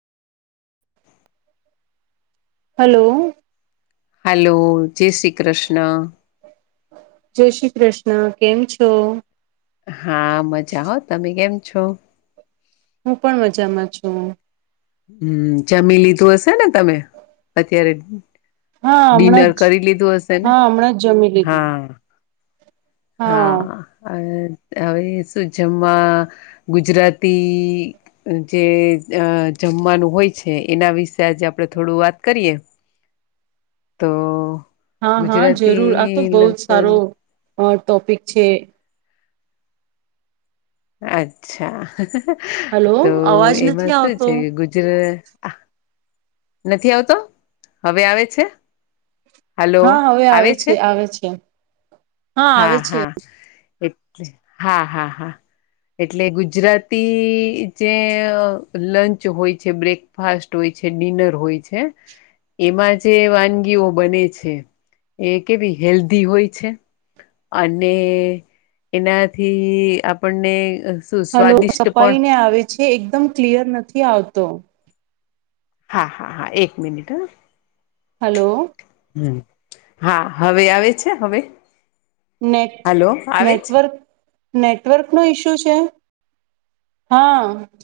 Hello. Hello જય શ્રી કૃષ્ણ. જય શ્રી કૃષ્ણ કેમ છો? હા મજા હો તમે કેમ છો? હું પણ મજામાં છું. હમ જમી લીધું હશે ને તમે અત્યારે? હા હમણાં ડિનર જ કરી લીધું હશે ને હા હમણાં જ જમી લીધું હા હા અ હવે શું જેમમાં ગુજરાતી જે જમવાનું હોય છે, એના વિશે આજે આપડે થોડું વાત કરીએ તો. હા હા જરૂર આ તો ગુજરાતી બહુ જ સારો લોકોને ટોપિક છે. અચ્છા હલો તો અવાજ એમાં નથી શું આવતો છે ગુજરાત નથી આવતો હવે આવે છે? હલો હા હવે આવે છે આવે છે. હા આવે છે. એટલે હા હા હા એટલે ગુજરાતી જે લંચ હોય છે, બ્રેકફાસ્ટ હોય છે, ડિનર હોય છે, એમાં જે વાનગીઓ બને છે, એ કેવી હેલ્ધી હોય છે, અને એનાથી આપણને શું હલો સ્વાદિષ્ટ પણ છપાઈને આવે છે, એકદમ ક્લિયર નથી આવતો હા હા હા એક મિનિટ હા. હલો. હ હા હવે આવે છે હવે. નેટ હલો આવે છે નેટવર્ક. નેટવર્ક નો ઈશ્યુ છે, હા